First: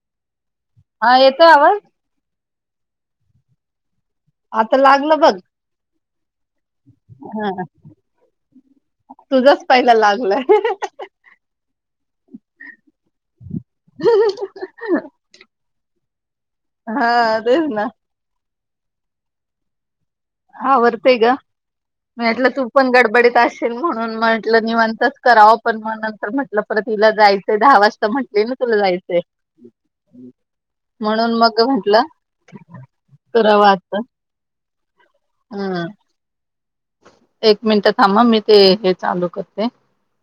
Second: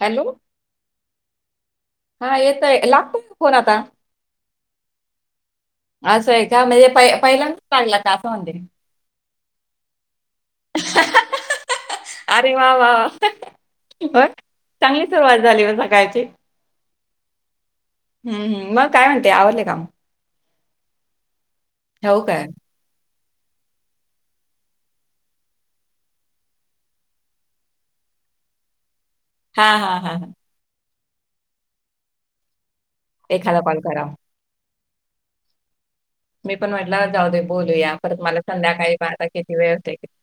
Hello हा येतोय आवाज? हा येतय लागतोय फोन आता. आता लागलं बघ. असं आहे प हा पहिल्यांद लागला का असं म्हणते. तुझाच पहिला लागलाय अरे वा वा वा मग चांगली सुरुवात झाली मग सकाळची. हा तेच ना. हं मग काय म्हणतेय. आवरले काम. हा आवरतेय ग. हो मी काय म्हटलं तू पण गडबडीत जाशील म्हणून म्हटलं निवणंतच करावं. पण मग नंतर म्हटलं पर हिला जायचंय दहा वाजता. म्हटली ना तुला जायचं हा हा हा हं. म्हणून मग म्हटलं. एखादा कॉल कराव हं मी पण म्हटलं जाऊ दे बोलूया परत मी मला ते हे संध्याकाळी पाहता चालू किती करते वेळ होतोय किती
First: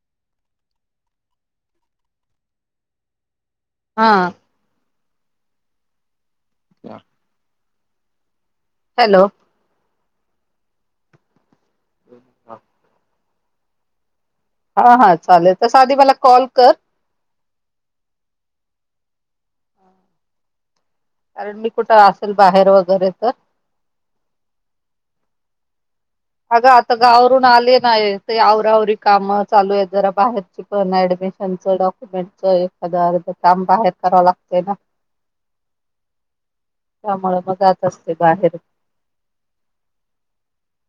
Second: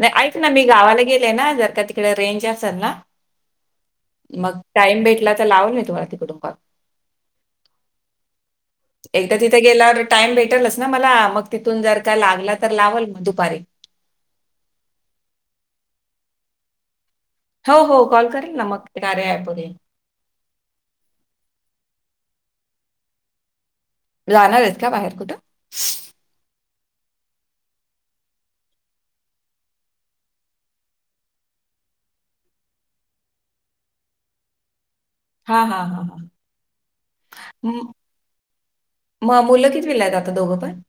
नाही ऐक ना मी गावाला गेले ना जर का तिकडे रेंज असेल ना हा मग टाईम भेट ला तर लावल मी तुमला तिकडून. कॉल [inaudible] हॅलो एकदा तिथे गेल्यावर टाईम भेटलच ना मला मग तिथून जर का लागला तर लावाल म दू पारी हा हा चालेल तस आधी मला कॉल कर. हो हो कॉल करेल ना मग कार्य ऍप वर ये. कारण मी कुठं आसल बाहेर वैगरे तर जाणार आहेत का बाहेर कुठं? अगं आता गावावरून आले. नाही ते आवरावरी काम चालू आहेत. जरा बाहेरची पण, ऍडमिशनच, डॉक्युमेंटच एखादं अर्ध काम बाहेर करावं लागतंय ना. हा हा ह त्यामुळे मग जात म असते बाहेर म मुलं कितवीला आहेत आता दोघं पण?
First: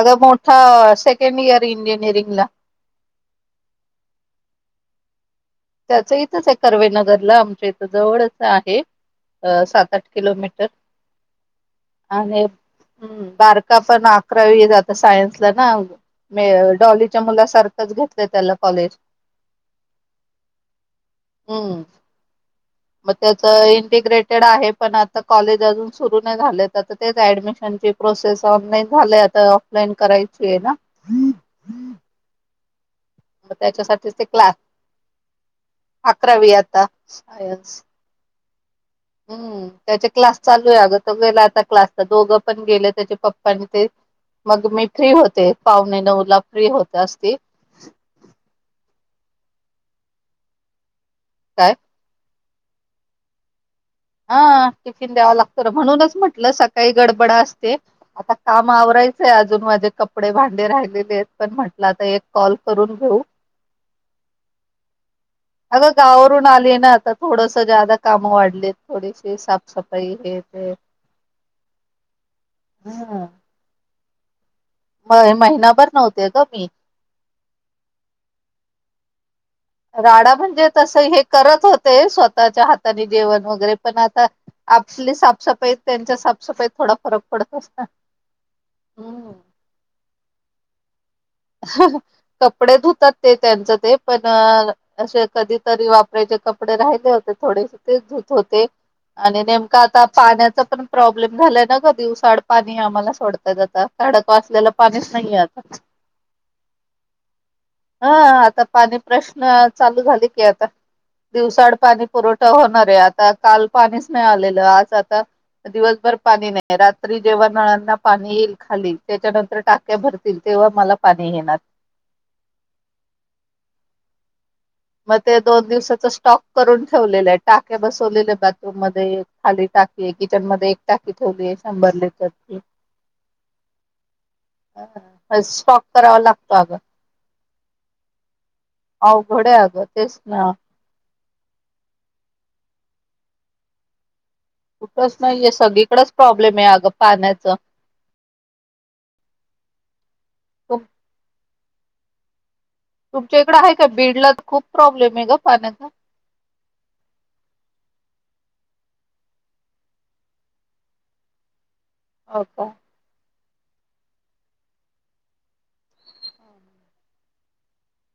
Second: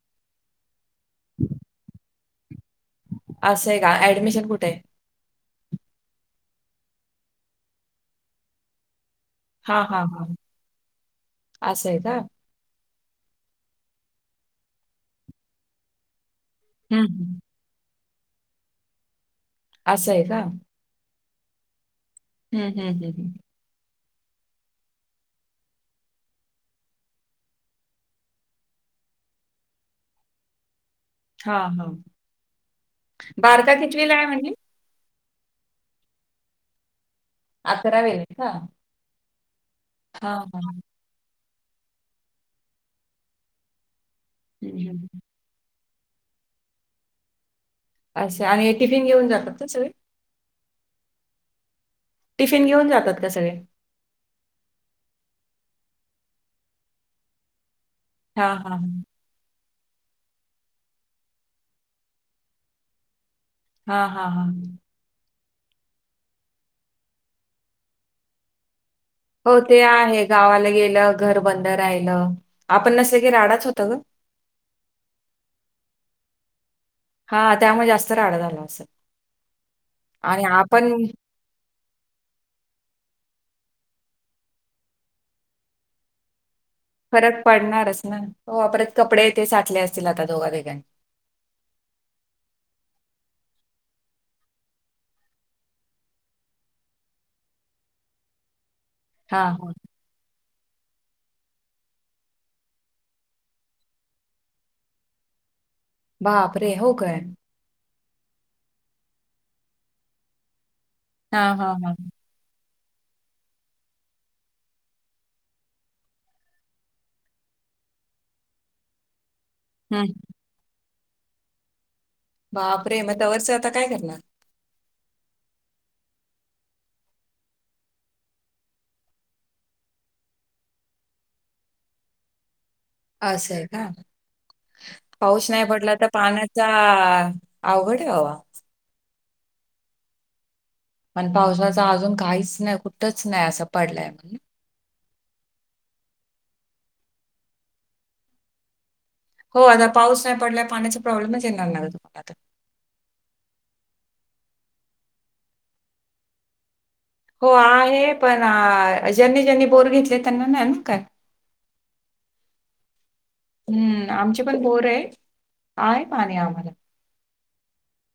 अग मोठा स सेकंड इयर इंजिनीयरिंग बला असंय का, ऍडमिशन कुठंय? त्याचं इथंच आहे करवेनगरला आमच्या इथ जवळच आहे. अ हां, सात, आठ हां, हां. किलोमीटर असं [inaudible] का? आहे. हम्म बारका पण अकरावी जात सायन्सला ना मे हं, डॉलीच्या हं. मुला सारखंच घेत ते त्याला कॉलेज असंय का? हं. हं, हं, म हं, हं. त्याच इंटिग्रेट कडे आहे पण आता कॉलेज अजून सुरू नाही झाल तर आता तेच ऍडमिशनची प्रोसेस ऑनलाईन झालंय आता ऑफलाईन करायची आहे ना. मग हा हा. बारका कितवीला त्याच्यासाठीच ते आहे म्हणली? क्लास अकरावी आता सायन्स हा. हम्म. त्याचे क्लास चालूय आग तो, गेलाय आता. क्लासला, दोघं पण गेलं त्याचे पप्पा आणि ते मग हं, मी हं. फ्री होते, पाव [unintelligible] ला फ्री होत असती. असय आणि टिफिन घेऊन जातात का सगळे? काय? टिफिन घेऊन जातात का सगळे? हा टिफिन द्यावा लागतो, ना म्हणूनच म्हटलं सकाळी गडबडा असते. आता हां, काम हां. आवरायचंय अजून माझ कपडे, भांडी राहिलेलेत पण म्हटलं तर एक कॉल करून घेऊ हा हा हा. अगं गावावरून आलीये ना आता थोडस ज्यादा कामं वाढलेत. हो ते आहे गावाला गेलं घर बंद राहिलं आपण हम्म नसल की राडाच होतो. म महिनाभर नव्हते ग मी. हां, त्यामुळे जास्त राडा झाला असेल. [inaudible] राडा, आणि म्हणजे आपण तस हे करत होते स्वतःच्या हाताने जेवण वगैरे पण, आता आपली साफसफाईत त्यांच्या साफसफाईत थोडा फरक पडत असता. पडणारच ना हो परत कपडे हम्म. ते साठले असतील आता दोघां [unintelligible] कपडे धुतात ते त्यांचं ते पण असे कधीतरी वापरायचे कपडे राहिले होते थोडेसे तेच धुत होते. आणि हां. हो. नेमका आता पाण्याचा पण प्रॉब्लेम झालाय ना ग दिवसाड पाणी आम्हाला सोडतायत आता खडक वासलेला पाणीच नाहिए आता बापरे! हो काय? हा आता पाणी प्रश्न चालू झाले की आता हां, हां, दिवसाड हां. पाणी पुरवठा होणार आता काल पाणीच नाही आलेलं, आज आता दिवसभर पाणी नाही रात्री जेव्हा नळांना पाणी येईल खाली त्याच्यानंतर टाक्या हं. भरतील तेव्हा मला पाणी येणार. बापरे! मग तवरचं आता काय करणार? मग ते दोन दिवसाचा स्टॉक करून ठेवलेलं आहे. टाके बसवलेले बाथरूम मध्ये खाली टाकी आहे किचन, मध्ये एक टाकी ठेवली आहे शंभर लिटरची असंय का पाऊस नाही स्टॉक पडला तर करावा लागतो पाण्याचा अगं आ अवघडय बाबा अवघडय आग तेच ना? मण पावसाचा अजून काहीचं नाही कुठंच नाही असं पडलाय म्हणून सनाहीय सगळीकडच प्रॉब्लेम आहे अगं पाण्याच हो अ पाऊस नाही पडलाय पाण्याचा प्रॉब्लेम नाटात तुमच्या इकडं आहे का बीडला तर खूप प्रॉब्लेम आहे ग पाण्याचा हो आहे पण ज्यांनी ज्यांनी बोर घेतले त्यांना नाही का? हो का? हम्म आमची पण बोर आहे आहे पाणी आम्हाला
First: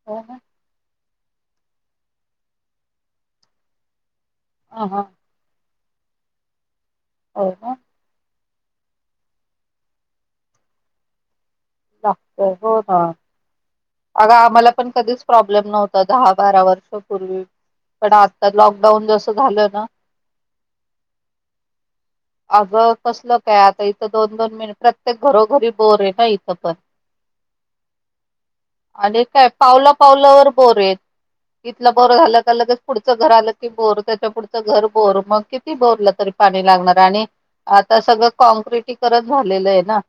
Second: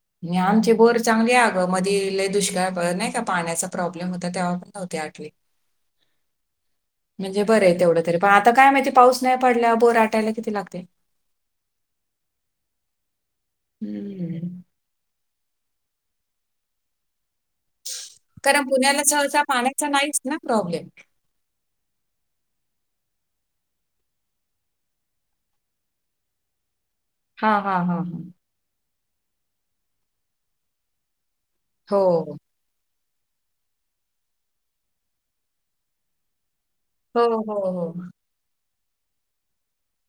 हो ना जञानचे बोर. चांगली आगं मध दुष्काळ नाही का पाण्याचा प्रॉब्लेम होता. आता तेव्हा पण ह नव्हते हा आठली. म्हणजे हो बरं ना आहे तेवढं तरी प आता काय माहिती पाऊस नाही पडला बोर आटायला किती लागते? न हो ह. अग हम्म. आम्हाला पण कधीच प्रॉब्लेम नव्हता दहा बारा वर्ष पूर्वी कारण पुण्याला ससा पाण्याचा नाहीच ना प्रॉब्लेम. अगं कसलं काय आता इथं दोन दोन मिनट प्रत्येक घरोघरी बोर आहे ना इथं. [inaudible] हा हा हा हा. अ काय पावला पावलावर बोरेत. इथला हो बरं झाला का लगे पुढं घर आलं की बोर त्याच्या पुढचं घर बोर मग किती बोरलं तरी पा हो हो हो आता सगळ. करत झालेलं आहे ना.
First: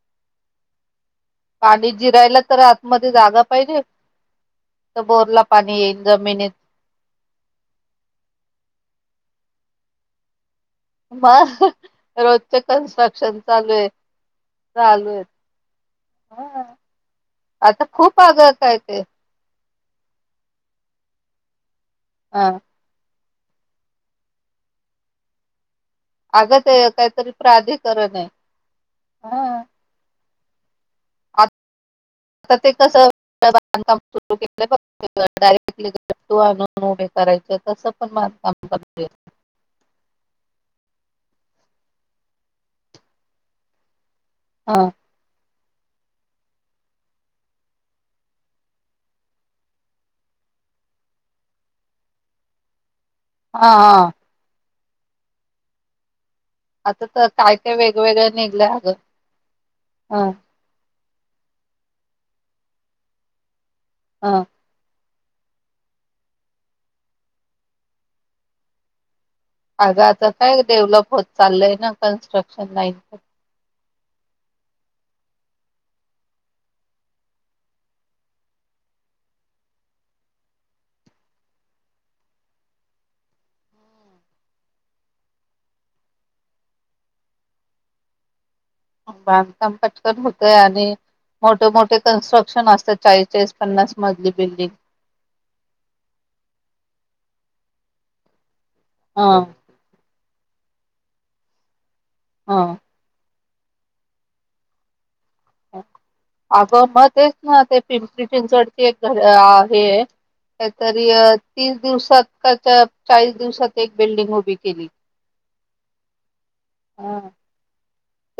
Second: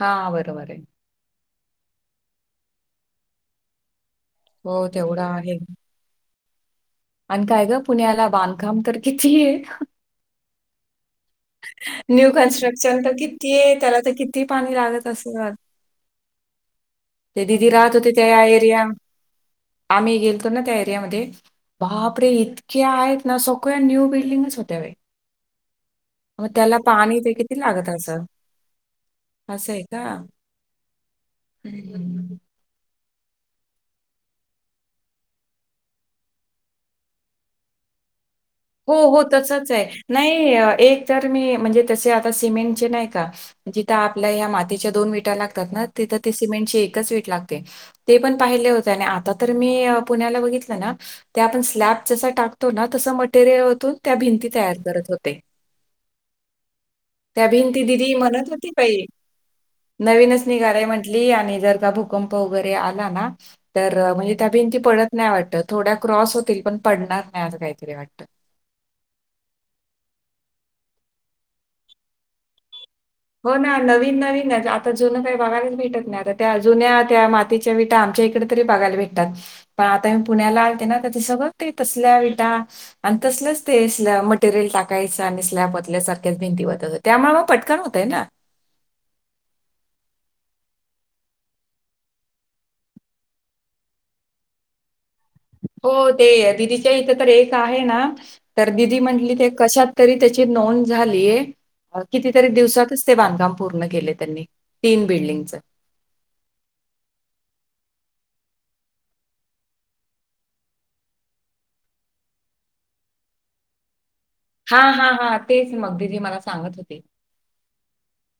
हा बरोबर आहे. पाणी जिरायला तर आतमध्ये जागा पाहिजे. हो तेवढा बोर ला आहे पाणी येईल जमिनीत आणि काय ग, पुण्याला बांधकाम तर किती आहे. मग न्यू रोजचे कन्स्ट्रक्शन तर किती चालू आहेत आहे त्याला तर किती पाणी लागत चालू आहेत असणार. हा. आता खूप आग त्या काय एरिया ते, आम्ही गेलतो ना त्या एरिया मध्ये, बापरे हा इतके आहेत. ना सगळ्या, न्यू बिल्डिंगच होत्या बाई. मग अगं ते त्याला पाणी काहीतरी ते किती लागत प्राधिकरण असं, आहे असं हा आहे का. हम्म. आता ते कसं, बाधंकाम सुर केल बग, डायरेक्टू आणून उभे करायच तसं पण बांधकाम करत हो.. हो.. तसच आहे, नाही एक त्यात मी म्हणजे तसे आता सिमेंटची नाही का तिथं आत आपल्या ह्या, हा मातीच्या दोन विटा लाग तिथे तर सिमेंटची एकच वीट लागते. ते पण पाहिले होते आणि आत्ता तर मी पुण्याला बघितलं ना त्यात जसा स्लॅप टाकतो ना तस तेरे हा ओतून हा त्या भिंती तयार. करत होते. आता तर त्या काय काय भिंती दिदी वेगवेगळं म्हणत निघलंय होती. अगं बाई हा नवीनच निघालय म्हंटली, आणि जर का भु भूकंप वगैरे आला ना. तर हा म्हणजे, त्या भिंती पडत नाही वाटत थोड्या क्रॉस होतील. पण पडणार नाही असं काहीतरी वाटतं. आग आता काय, डेव्हलप होत चालय ना कन्स्ट्रक्शन लाईन. हो ना नवी नवीन नवीन आता जुनं काही बघायलाच भेटत नाही. त्या जुन्या त्या मातीचा विटा, आमच्या इकडं तर बगायला भेटतात. पण आता पुण्याला अलते ना तर सगळं ते तसल्या विटा आणि तसलं चं ते स्लॅप मटरेल टाकायचं आणि स्लॅप ओतल्या सारखं भिंती ओतत होत्या त्यामुळं पटकन होत होतय ना. बांधकाम पटकन होतय, आणि मोठे मोठे कन्स्ट्रक्शन असत चाळीचाळीस पन्नास मजली बिल्डिंग. हो ते दिदीच्या इथे, तर एक आहे ना तर दिदी हा म्हंटली ते कशात तरी, त्याची नोंद झाली ये. कितीतरी हा दिवसातच ते बांधकाम. पूर्ण केलंय त्यांनी, तीन आगं मगं तेचं, ना ते पि चिंचवड एक घर आहे. कायतरी तीस दिवसात का चाळीस दिवसात एक, बिल्डिंग उभी केली. हां, हां, हां. तेच मग दिदि मला सांगत होती. हं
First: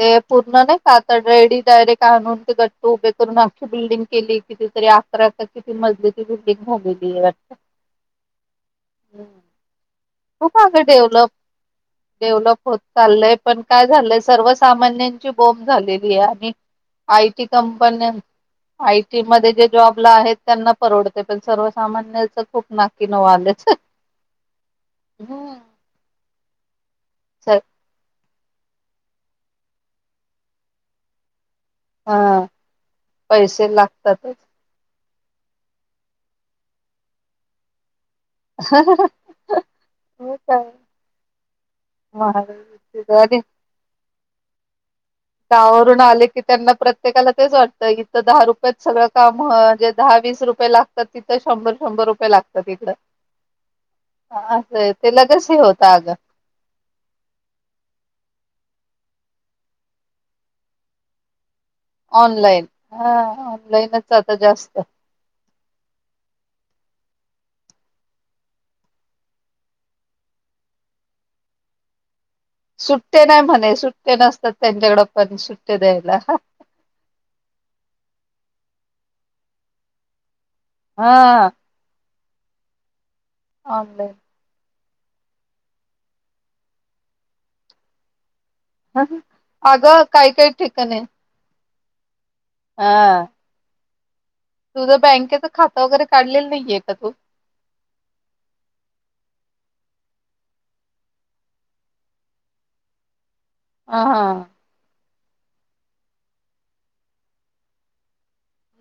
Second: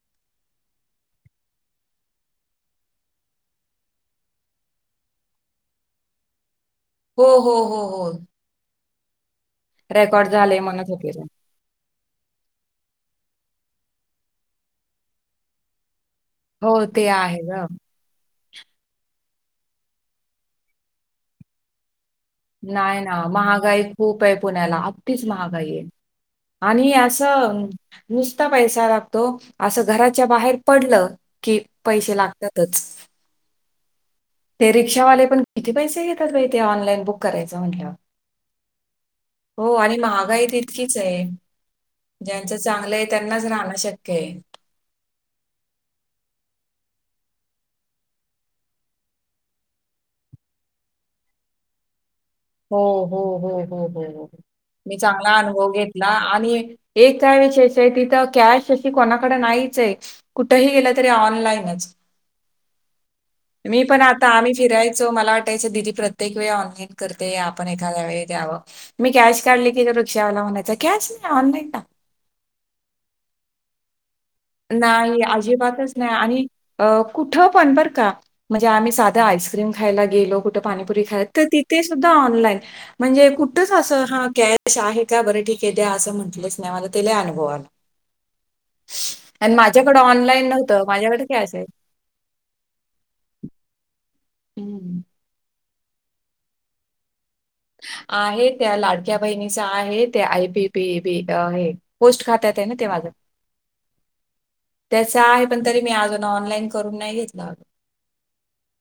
ते पु मगं नाही का आता रेडी डायरेक्ट आणून ते घट्ट उभे करून अख्खी बिल्डिंग केली. किती तरी अकरा मजली तरी. हो हो हो हो. हम्म रेकॉर्ड खूप झाले अगं म्हणत होते ते. डेव्हलप डेव्हलप होत. चालय पण काय झालंय सर्व सामान्यांची बोम्ब झालंय. ते आणि हो, ते आहे आयटी गं. कंपन्या आयटी मध्ये जे जॉबला आहेत त्यांना परवडतय पण सर्वसामान्य नाही ना महागाई खूप आहे पुण्याला अगदीच हम्म. महागाई आहे. आणि छ स- नुसता पैसा लागतो. असं घराच्या बाहेर पडलं. कि पैसे हा लागतातच. पैसे लागतातच. ते रिक्शावाले. पण किती पैसे घेतात बाई ते ऑनलाईन बुक करायचं म्हटल्या वर्. हो आणि हो महागाई काय तितकीच आहे. ज्यांचं महागाई चांगलं आहे, किती. त्यांनाच राहणं शक्य आहे. त्यावरून आले की त्यांना प्रत्येकाला तेच वाटतं. इथं दहा रुपयात सगळं काम हं जे दहा वीस रुपये लागतात तिथं शंभर शंभर रुपये लागतात हो इकडं हो हो हो हो हो असं मी ते चांगला लगेच हे अनुभव होतं घेतला. अगं आणि एक एक काय विशेष आहे तिथं कॅश कोणाकड नाहीच आहे. कुठही गेलं तरी ऑनलाईनच. ऑनलाईन हा मी पण ऑनलाईनच आता आम्ही जास्त फिरायचो मला वाटायचं दिदी प्रत्येक वेळ ऑनलाईन. तर ते आपण एखादया् वेळी द्यावं. मी कॅश काढली की तो रिक्षावाल म्हणायचा कॅश नाही ऑनलाईन दया. सुट्ट नाही म्हणे सुट्ट नाही अजिबातच नाही आणि कुठ पण बरं का जे आम्ही साध आईस्क्रीम खायला गेलो. पाणीपुरी खायला. तर हा तिथे सुद्या फक्त ऑनलाईन. म्हणजे कुठच असं ऑनलाईन हा कॅश कश आहे का बरं ठीक आहे द्या असं म्हंटलंच नाही मला ते लय अनुभव आला. आणि माझ्याकडे अगं काय ऑनलाईन काही नव्हतं, ठिकाणी माझ्याकडे कॅश आहे. हा तुझ हं. बँकेच. खातं वगैरे काढलेलं नाहीये का तू. आहे त्या लाडक्या बहिणीचा आहे. त्या आयपी पी बी हे पोस्ट खात्यात आहे ना ते माझं. हा हा. त्याच आहे पण तरी मी अजून ऑनलाईन करून नाही घेतलं अगं.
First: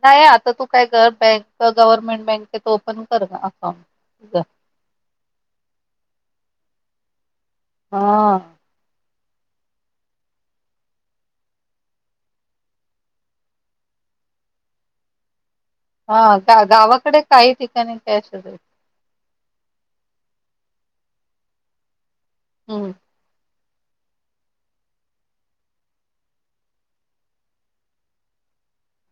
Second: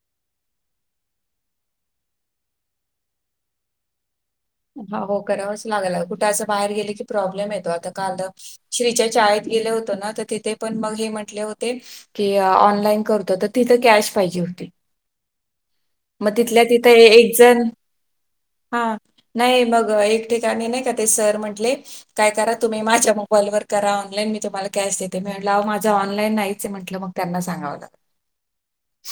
नाही आता तू काय कर बँक गव्हर्नमेंट बँकेत ओपन कर अकाउंट तुझं. हा हो करावंच लागलं अगं कुठं असं बाहेर गेले की प्रॉब् [inaudible] हा काल श्रीच्या शाळे गेलो होतो ना तर तिथे पण मग हे म्हंटले होते, की ऑनलाईन करतो तर तिथं कॅश पाहिजे होती. मग हा गा तिथल्या तिथं ए- गावाकडे एक काही जण ठिकाणी कॅशच अस हा नाही मग एक ठिकाणी नाही का ते सर म्हंटले. काय करा तुम्ही हम्म माझ्या मोबाईलवर करा ऑनलाईन मी तुम्हाला कॅश देते मी म्हटलं माझं ऑनलाईन नाहीच म्हटलं मग त्यांना सांगाव लागलं.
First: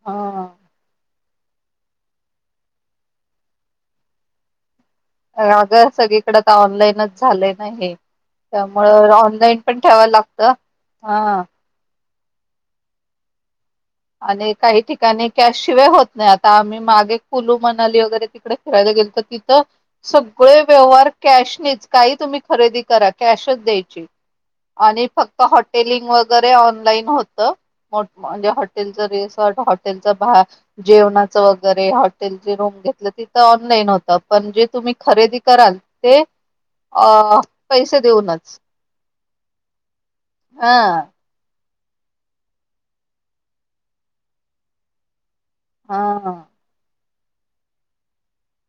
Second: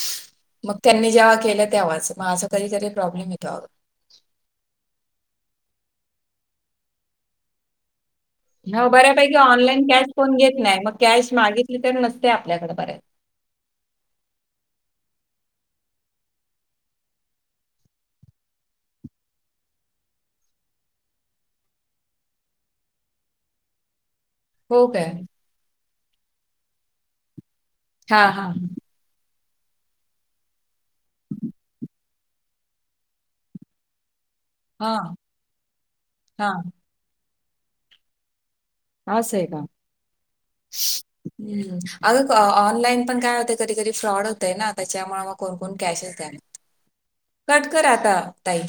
हा मग त्यांनी जेव्हा केलं तेव्हाच मग असं कधीतरी प्रॉब्लेम येतो अगं. अगं सगळीकडे तर ऑनलाईनच झालंय ना हे. हो त्यामुळं बऱ्यापैकी पण ऑनलाईन कॅश ठेवायला कोण लागतं घेत नाही मग कॅश हा मागितली तर नस ते आपल्याकडे बऱ्या आणि काही ठिकाणी कॅशशिवाय होत नाही आता आम्ही मागे कुलू मनाली वगैरे तिकडे फिरायला गेलतो तिथं सगळे व्यवहार कॅशनीच काही तुम्ही खरेदी करा कॅशच द्यायची. हो आणि काय फक्त हॉ टेलिंग वगैरे ऑनलाईन होतं. मोठ् हां, म्हणजे‌ हॉ हां. रिसॉर्ट हॉटेलचा भा जेवणाचं वगैरे हॉ तेल् ची रूम घेतलं तिथं ऑनलाईन होतं. पण जे तुम्ही हां, खरेदी कराल ते हां. अ पैसे देऊनच. असं आहे का? हा अगं ऑ ऑनलाईन पण काय होतंय कधीधरी फ्रॉड होतंय ना त्याच्यामुळे मग कोणकोण कॅशच द्या हा म्हण कट कर आता ताई.